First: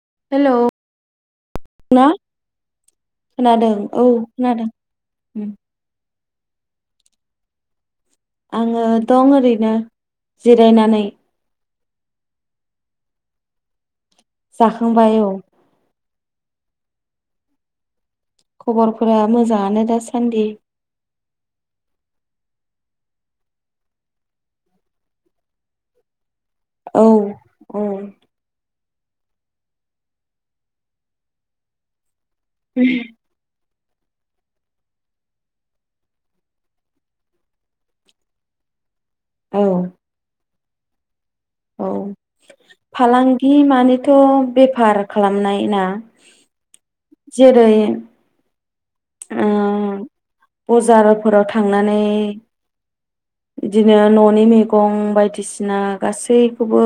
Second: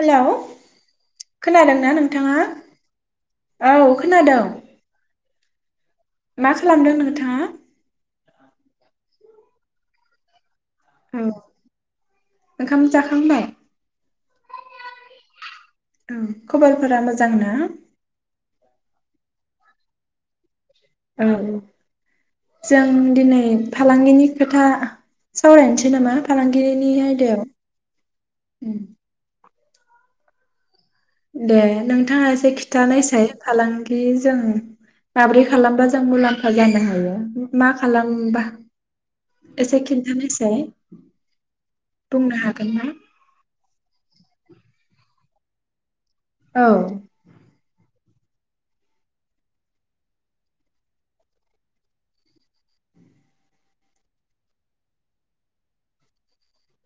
Hello खोनादोंना ना नोंथाङा औ खोनादों। मा खालामदों नोंथाङा? आङो दं ओरैनो जिरायनानै औ ओंखाम जाखांबाय जाखांबाय औ औ खबरफोरा मोजां ना ‌? खबरफोरा मोजाङानो दासान्दि ‌ औ जों दिनै फालांगिनि खोथा सावरायनोसै नामा? फालांगिरिनि औ आयदायाव औ ओम दे नोंथाङा से खिथानायसाय फालां बियो जों माब्रै खालामबा जों मुलाम्फा जानो हायो मा खालामबा औ एसे खिन्थानायसाय औ बुंनो हागोन ना फालांगि मानिथ' बेफार खालामनाय ना औ जेरै ओ बजारफोराव थांनानै इदिनो न'नि मैगं बायदिसिना गासैखौबो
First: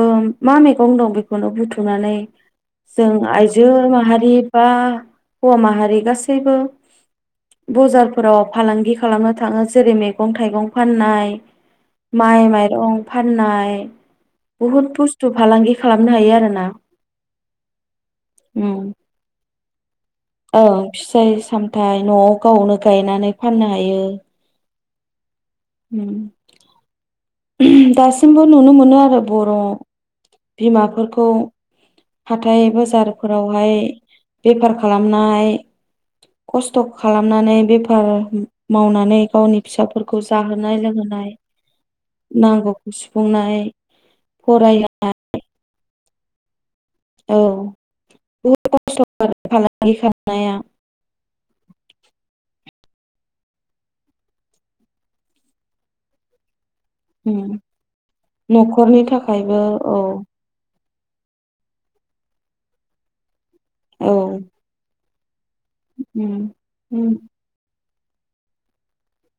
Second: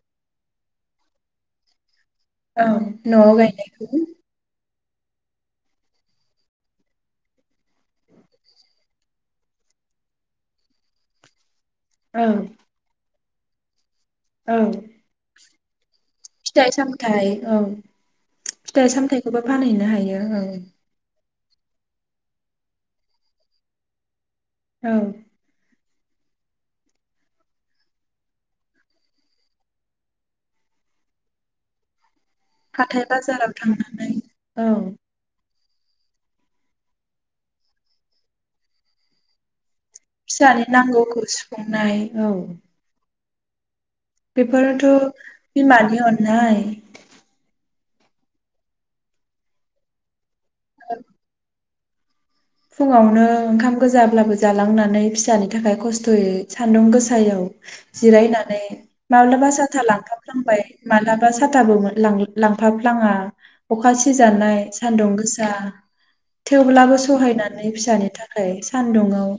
मा मैगं दं बेखौनो बुथुमनानै औ जों न'आव आइजो गायनायखौ माहारि बा हौवा माहारि गासैबो बजारफोराव फालांगि खालामनो थाङो जेरै मैगं थाइगं फाननाय औ माय माइरं फाननाय औ बुहुत बुस्थु फलाांगि फिथाइ सामथाय ओं फिथाइ उम सामथायाइखौबो फानहैनो हायो ओं थाय न'आव गावनो गायनानै फाननो हायो ‌। ओं उम दासिमबो नुनो मोनो आरो बर' बिमाफोरखौ हाथाय बाजाराव बाजारफोरावहाय थांनानै औ बेफार खालामनाय खस्थ' खालामनानै बेफार मावनानै गावनि फिसाफोरखौ फिसानि जाहोनाय नांगौखौ लोंहोनाय सुफुंनाय औ बुंनाय बेफोरनोथ' बिमान नि अननाय औ बुहुत [inaudible] नाया फुङावनो ओंखाम गोजाब्लाबो जालांनानै फिसानि थाखाय खस्थ'यै सान्दुं गोसायाव उम जिरायनानै न'खरनि माब्लाबा थाखायबो साथा औ लांफा फ्लांबाय मालाबा साथाबो मोन लां लांफाफ्लाङा अखा औ सिजानाय सान्दुं गो सा उम थेवब्लाबो उम [unintelligible] फिसानि थाखाय सान्दुंङाव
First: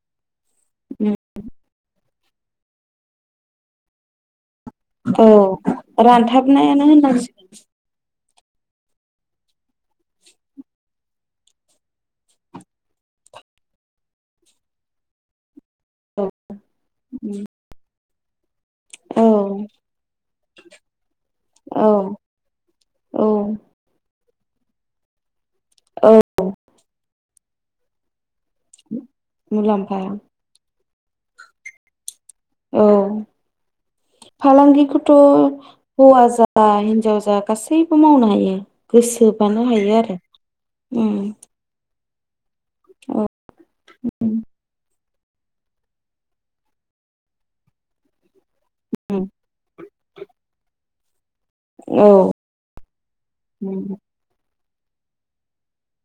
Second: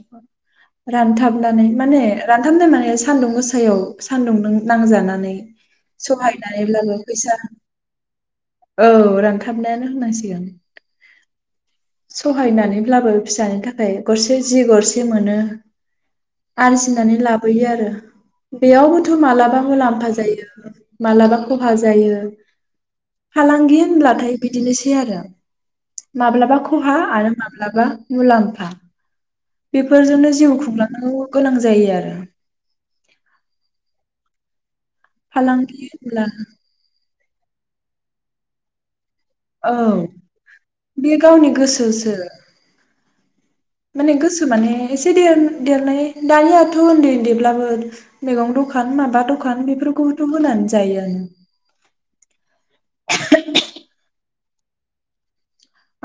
उम रानथाबनानै माने रानथाम दोनानै सान्दुं गोसायाव सान्दुंदों औ रानथाबनायानो फैसा होननांसिगोन औ रानथाबनायानो होननांसिगोन सहायनानैब्लाबो फिसानि थाखाय गरसे जि गरसे मोनो आरजिनानै लाबोयो आरो बेयावबोथ' औ मालाबा मुलाम्फा जायो मालाबा खहा औ जायो औ फालांगि होनब्लाथाय बिदिनोसै आरो औ माब्लाबा खहा आरो माब्लाबा मुलाम्फा उ [inaudible] बेफोरजोंनो जिउ खुंलांनो गोनां जायो आरो फालांगि थ' फालांगि होनब्ला हौवा जा हिन्जाव जा गासैबो मावनो हायो गोसोबानो औ हायो आरो उम बे गावनि गोसोसो [inaudible] माने गोसो माने एसे देर- देरनाय दानियाथ' ओन्दै ओन्दैब्लाबो मेगं दखा न माबा दखान बेफोरखौथ' होनानै जायो [inaudible] औ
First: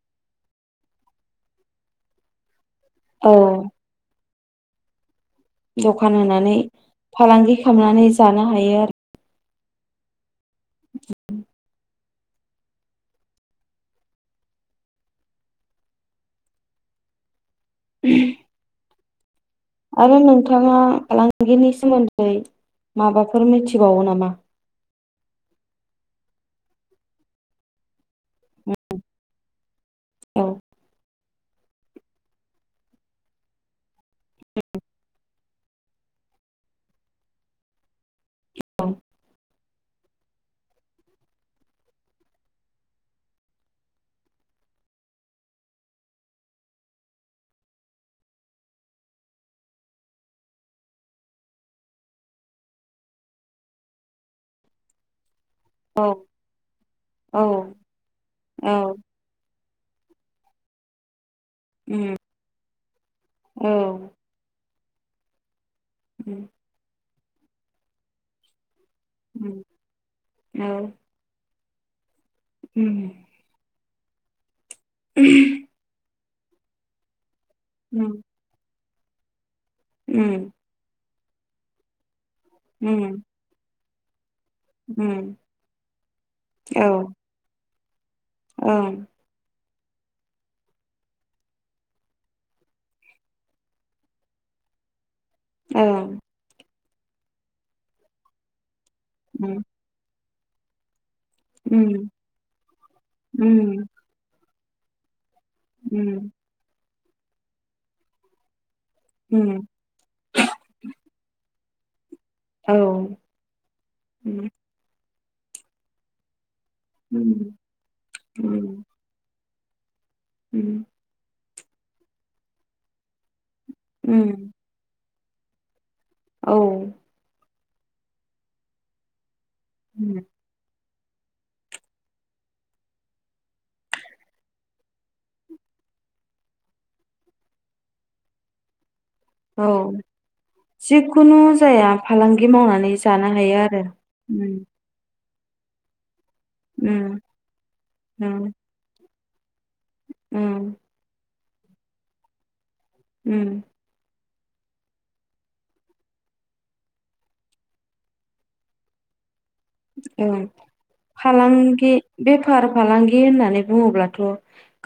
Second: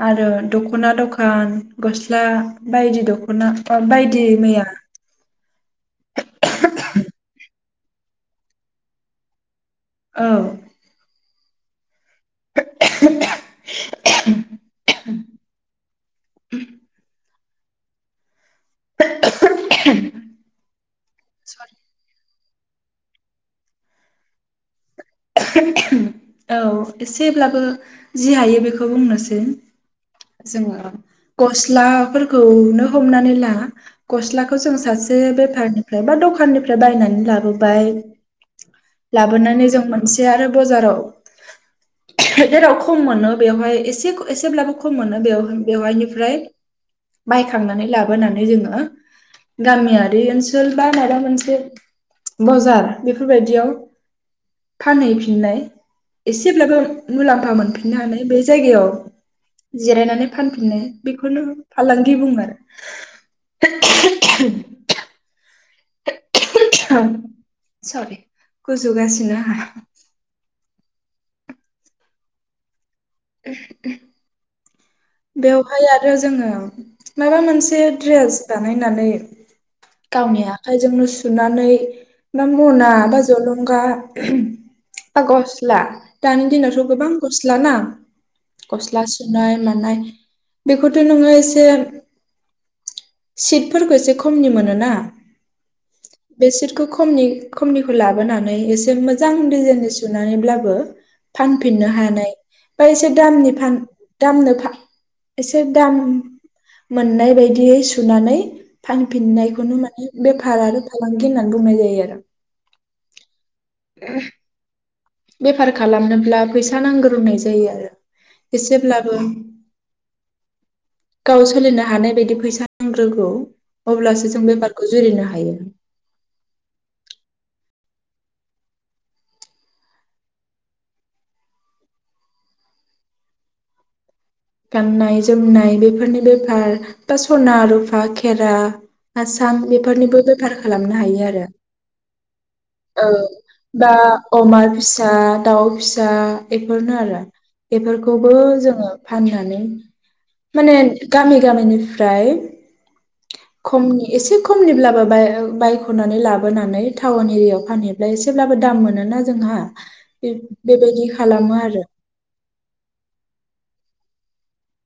आरो दख'ना दखान गस्ला बायदि औ दख'ना बा बाय दि मैया दखान होनानै फालांगि खामनानै जानो हायो आरो। औ [unintelligible] उ [unintelligible] आरो नोंथाङा फालांगिनि सोमोन्दै माबाफोर मिथिबावो नामा? औ एसेब्लाबो जि हायो बेखौ बुंनोसै औ जोङो गस्लाफोर खौनो हमनानै ला गस्लाखौ जों सासे बेफारनिफ्राय बा दखाननिफ्राय बायनानै लाबोबाय लाबोनानै जों मोनसे आरो बजाराव जेराव खम मोनो बेवहाय एसेख एसेब्लाबो खम मोनो बेवहायनिफ्राय बायखांनानै लाबोनानै जोङो गामियारि ओनसोल बा माबा मोनसे बजार बेफोरबायदियाव फानहैफिननाय औ एसेब्लाबो औ मुलाम्फा मोनफिननानै बै जायगायाव औ जिरायनानै फानफिनो बिख खोनो उम फालांगि बुंङो आरो औ [unintelligible] उम सारि सरि गुजुगासिनो उम आहा औ उम उम उम बेवहाय आरो जोङो माबा मोनसे उम ड्रेस बानाय नानै गावनि उम आखायजोंनो सु सुनानै ना मना उम बा जलंगा बा उम गस्ला दानि औ दिनावथ' गोबां गस्ला ना औ गस्ला सुुनाय मा नाय बेखौथ' नोङो एसे सिटफोरखौ एसे खमनि मोनोना आ खो खमनि खमनिखौ लाबोनानै एस मोजां उम दिजाइन नि सुन नानै ब्लाबो फानफिननो उम हानाय बा एसे दामनि फान उम दा आंनो फा एसे दाम मोननाय बायदियै सुनानै फानफिन औ नायखौनो माने बेफार आरो फालांगि होननानै बुंनाय जायो आरो औ ओ बेफार खालामनोब्ला फैसा नांगोर होननाय उम जायो आरो एसेब्लाबो उम गाव सोलिनो हानाय बायदि फैसा नांग्रोगौ उम अब्लासो जों उम बेफारखौ जुरिनो हागोन हायो औ उम गाननाय जोमनाय बेफोरनि बेफार बा सना रुफा खेरा आसान औ बेफोरनिबो बेफार खालामनो हायो जिखुनु आरो जाया फालांगि मावनानै ओ जानो हायो आरो बा उम अमा फिसा दाउ फिसा बेफोरनो उम आरो बेफोरखौबो औ जोङो फाननानै उम माने गामि गामिनिफ्राय उम खमनि एसे खमनिब्लाबो बाय बायख'नानै लाबोनानै टाउन एरियायाव फानहैब्ला एसेब्लाबो दाम मोनोना जोंहा औ बे बेबायदि खालामो आरो फालांगि बेफार फालांगि होननानै बुङोब्ला' थ'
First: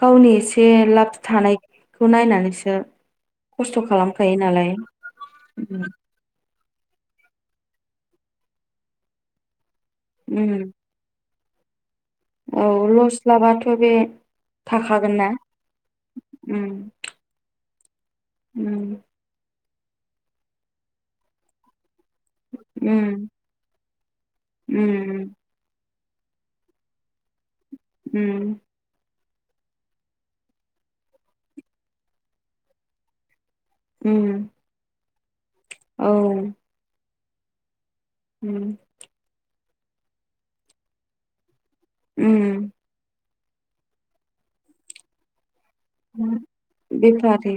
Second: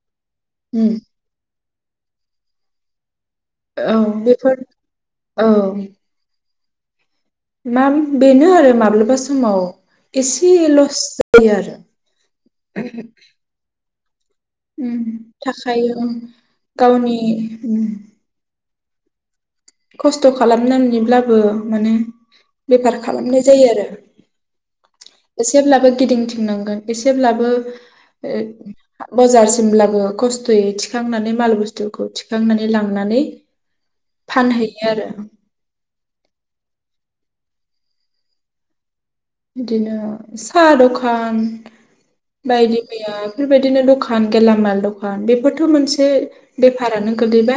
गावनि एसे उम लाब थानाय खौ नायनानैसो खस्थ' औ खालामखायो बेफोर नालाय औ उम मा बेनो आरो माब्लाबा समाव एसे उम लस जायो आरो औ लस लाबाथ' बे उम थाखागोन ना थाखायो ओम उम गावनि उम उम खस्थ' खालामनानैब्लाबो माने बेफार उम खालामनाय जायो आरो उम एसेब्लाबो गिदिंथिंनांगोन एसेब्लाबो ए उम बाजारसिमब्लाबो खस्थ'यै थिखांनानै माल बुस्थुखौ थिखांनानै लांनानै उम फानहैयो आरो औ उम बिदिनो साहा दखान बायदि उम मैया बेबायदिनो दखान गेलामाल दखान बेफोर बेफारि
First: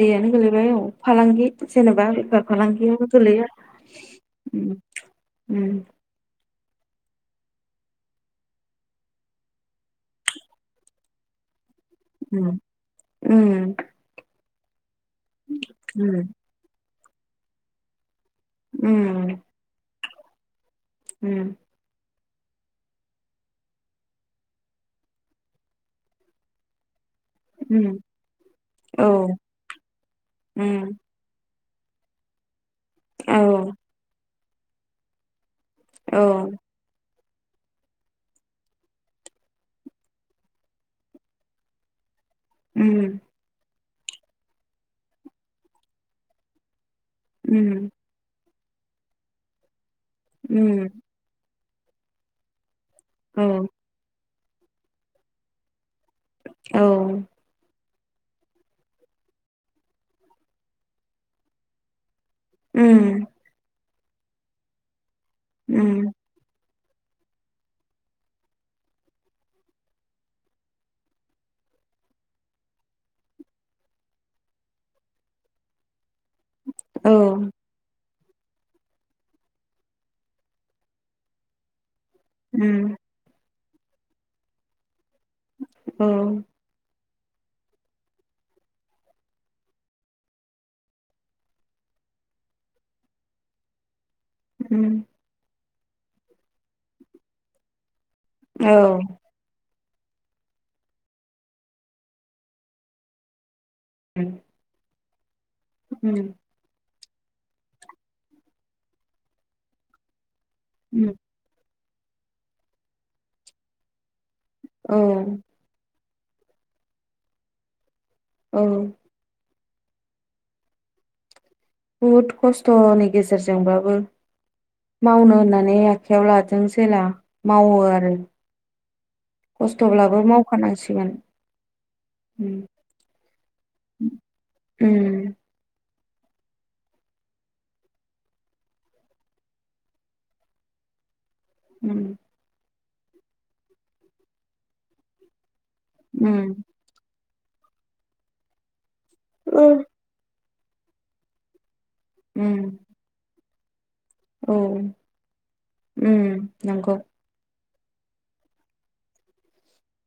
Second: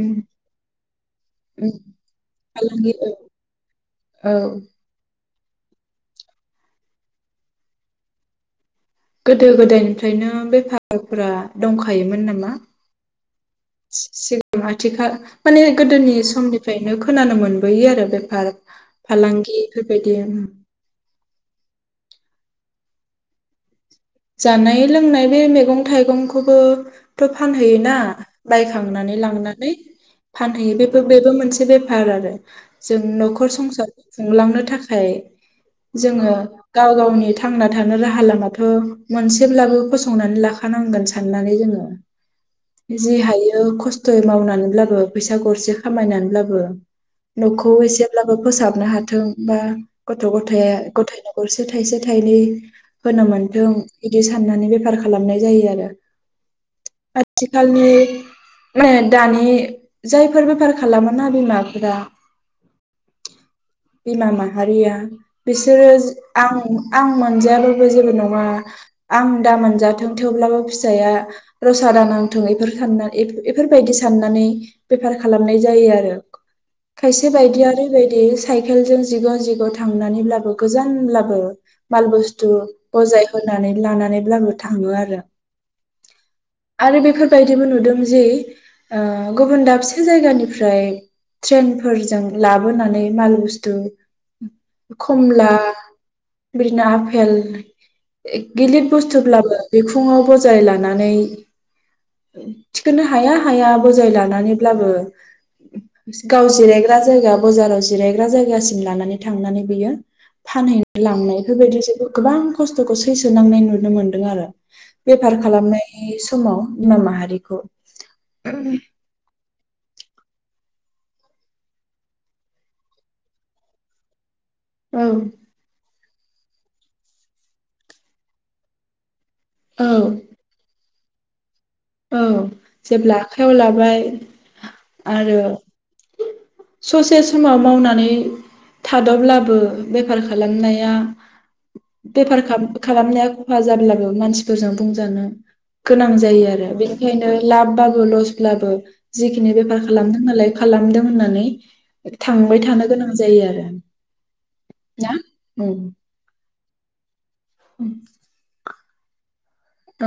उम गोलैबाय औ फालांगि उम जेनबा बेफार फालांगि फालांगियाव औ गोलैया औ उम उम गोदो गोदायनिफ्रायनो बेफारफ्रा दंखोमोन नामा उम उम [inaudible] थिखा माने गोदोनि उम समनिफ्राय नो खोनानो मोनबोयो आरो बे फार उम फालांगि फोरबायदि उम उम जानाय लोंनाय बे मैगं थाइगंखौबो थ' फानहैयोना उम बायखांनानै औ लांनानै फानहैयो बेबो बेबो मोनसे से बेफार आरो जों न'खर संसार हुंलांनो थाखाय जोङो गाव गावनि थांना थानो राहा लामाथ' मोनसेब्लाबो फसंनानै लाखानांगोन साननानै जोङो जि हायो खस थ'यै मावनानैब्लाबो फैसा गरसे खामायनानैब्लाबो न'खौ एसेब्लाबो फोसाब आनो हाथों बा गथ' गथाया गथायनो [unintelligible] थाइसे थाइनै होनो मोन्थों ए साननानै बेफार खालामनाय जायो आरो आथिखालनि अए दानि जायफोर बेफार खालामोना बिमाफोरा उम बिमा माहारिया बिसोरस आं आं मोनजायाबाबो जेबो नङा आं दाम मोनजाथों थेवब्लाबो फिसाया रसा दानांथों बेफोर साननानै बेफोरबायदि साननानै बेफार खालामनाय जायो आरो खायसे बायदि ओरैबायदि दि साइकेलजों जिग' जिग' थांनानैब्लाबो गोजानब्लाबो माल बस्थु बजाय नानै लानानैब्लाबो थाङो आरो औ आरो बेफोरबायदिबो नुदों जे ओ गुबुन दाबसे जायगानिफ्राय ट्रेनफोरजों लाबोनानै माल बुस्थु खमला बिदिनो‌ आपेल गिलिद बुस्थुब्लाबो बिखुङाव बजाय लानानै थिखोननो हाया हाया बजाय लानानैब्लाबो गाव जिराय जायगा बाजाराव जिरायग्रा जायगासिम लानानै थांनानै बियो फानहै लांनाय बेफोरबायदिसो गोबां खस्थ'खौ सै सोनांनाय नुनो मोन्दों आरो बेफार खालामनाय समाव बिन माहारिखौ औ बहुद खस्थ'नि गेजेरजोंबाबो औ मावानो होननानै आखायाव लादों जेला मावो आरो औ खस्थ'ब्लाबो मावखानांसिग सिगोन औ जेब्ला आखाइयाव लाबाय उम आरो ससे समाव मावनानै थादब्लाबो बेफार खालामनाया उम बेफार खाम खालामनाया खहा जाब्लाबो मानसिफोरजों बुंजानो गोनां जायो उम आरो खायनो लाबबाबो लसब्लाबो जिखिनि बेफार खालामदों नालाय खालामदों होननानै थांबाय उम थानो गोनां जायो आरो उम औ ना ओम नंगौ औ औ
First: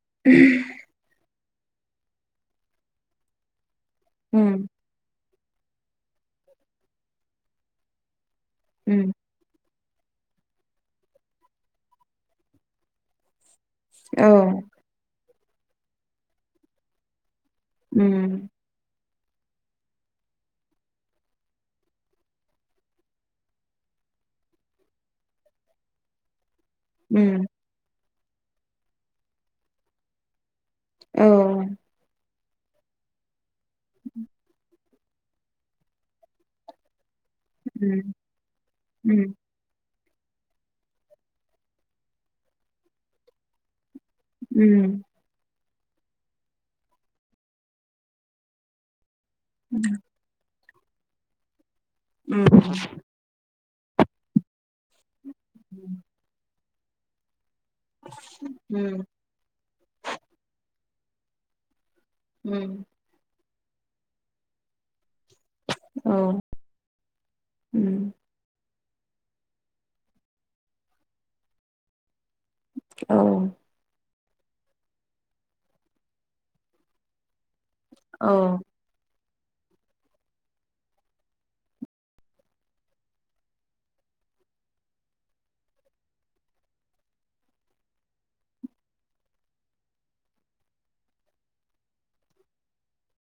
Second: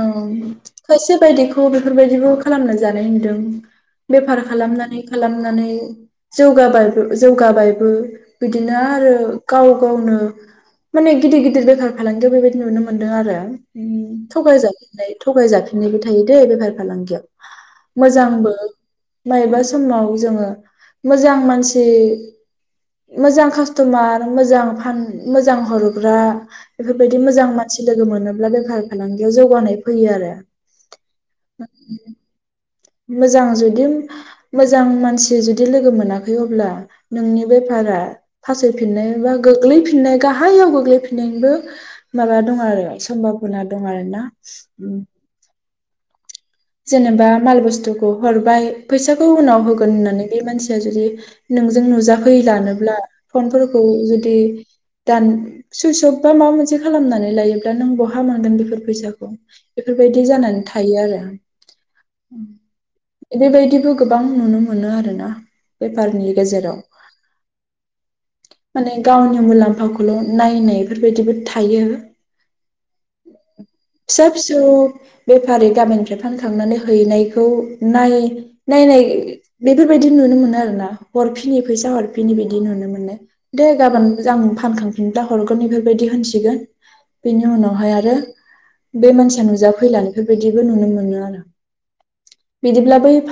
खायसे बायदिखौ खौ बेफोरबायदिबो खालामना जानाय नुदों बेफार उम खालामनानै खालामनानै जौगाबाय जौगाबायबो बिदिनो उम आरो गाव गावनो माने गिदिर गिदिर बेफार फालांगियाव बेबायदि नुनो मोनदों आरो ओ थगाय जाजोबनाय थगाय जाफिननायबो थायो दैे बेफार फालांगियाव उम मोजांबो माबेबा समाव जोङो मोजां मानसि मोजां कास्टमार मोजां फान मोजां हरग्रा बेफोरबायदि उम मोजां मानसि लोगो मोनो ब्ला [unintelligible] फालांगियाव जौगानाय फैयो आरो औ उम [inaudible] मोजां जु दि मोजां मा मानसिया जुदि लोगो मोनाखै अब्ला नोंनि बेफारा फासय उम फिननायबा गोग्लै फि नाय गाहायाव गोग्लैफिननायनिबो माबा दं आरो सम्भाबना दं आरो ना उम जेनेबा माल बुस्थुखौ हरबाय फैसा खौ उनाव होगोन होननानै बे मानसि आ जुदि नों जों नुजा उम फैलानोब्ला फनफोर खौ जुदि दान सुइसफ बा माबा मोनसे खालामनानै लायो दा नों बहा मोनगोन बेफोर उम फैसाखौ बेफोरबायदि जानानै था थायो आरो उम इबे बायदिबो गोबां नुनो मोनो आरो ना। औ बेफारनि गेजेराव उम माने गावनि मुलाम्फाखौल' नायनायफोर बायदिबो थायो ‌ औ फिसा फिसौ बेफारि गामिनिफ्राय फान थांनानै हैनायखौ नाय औ नायनाय [inaudible] [unintelligible] बिदिब्ला बै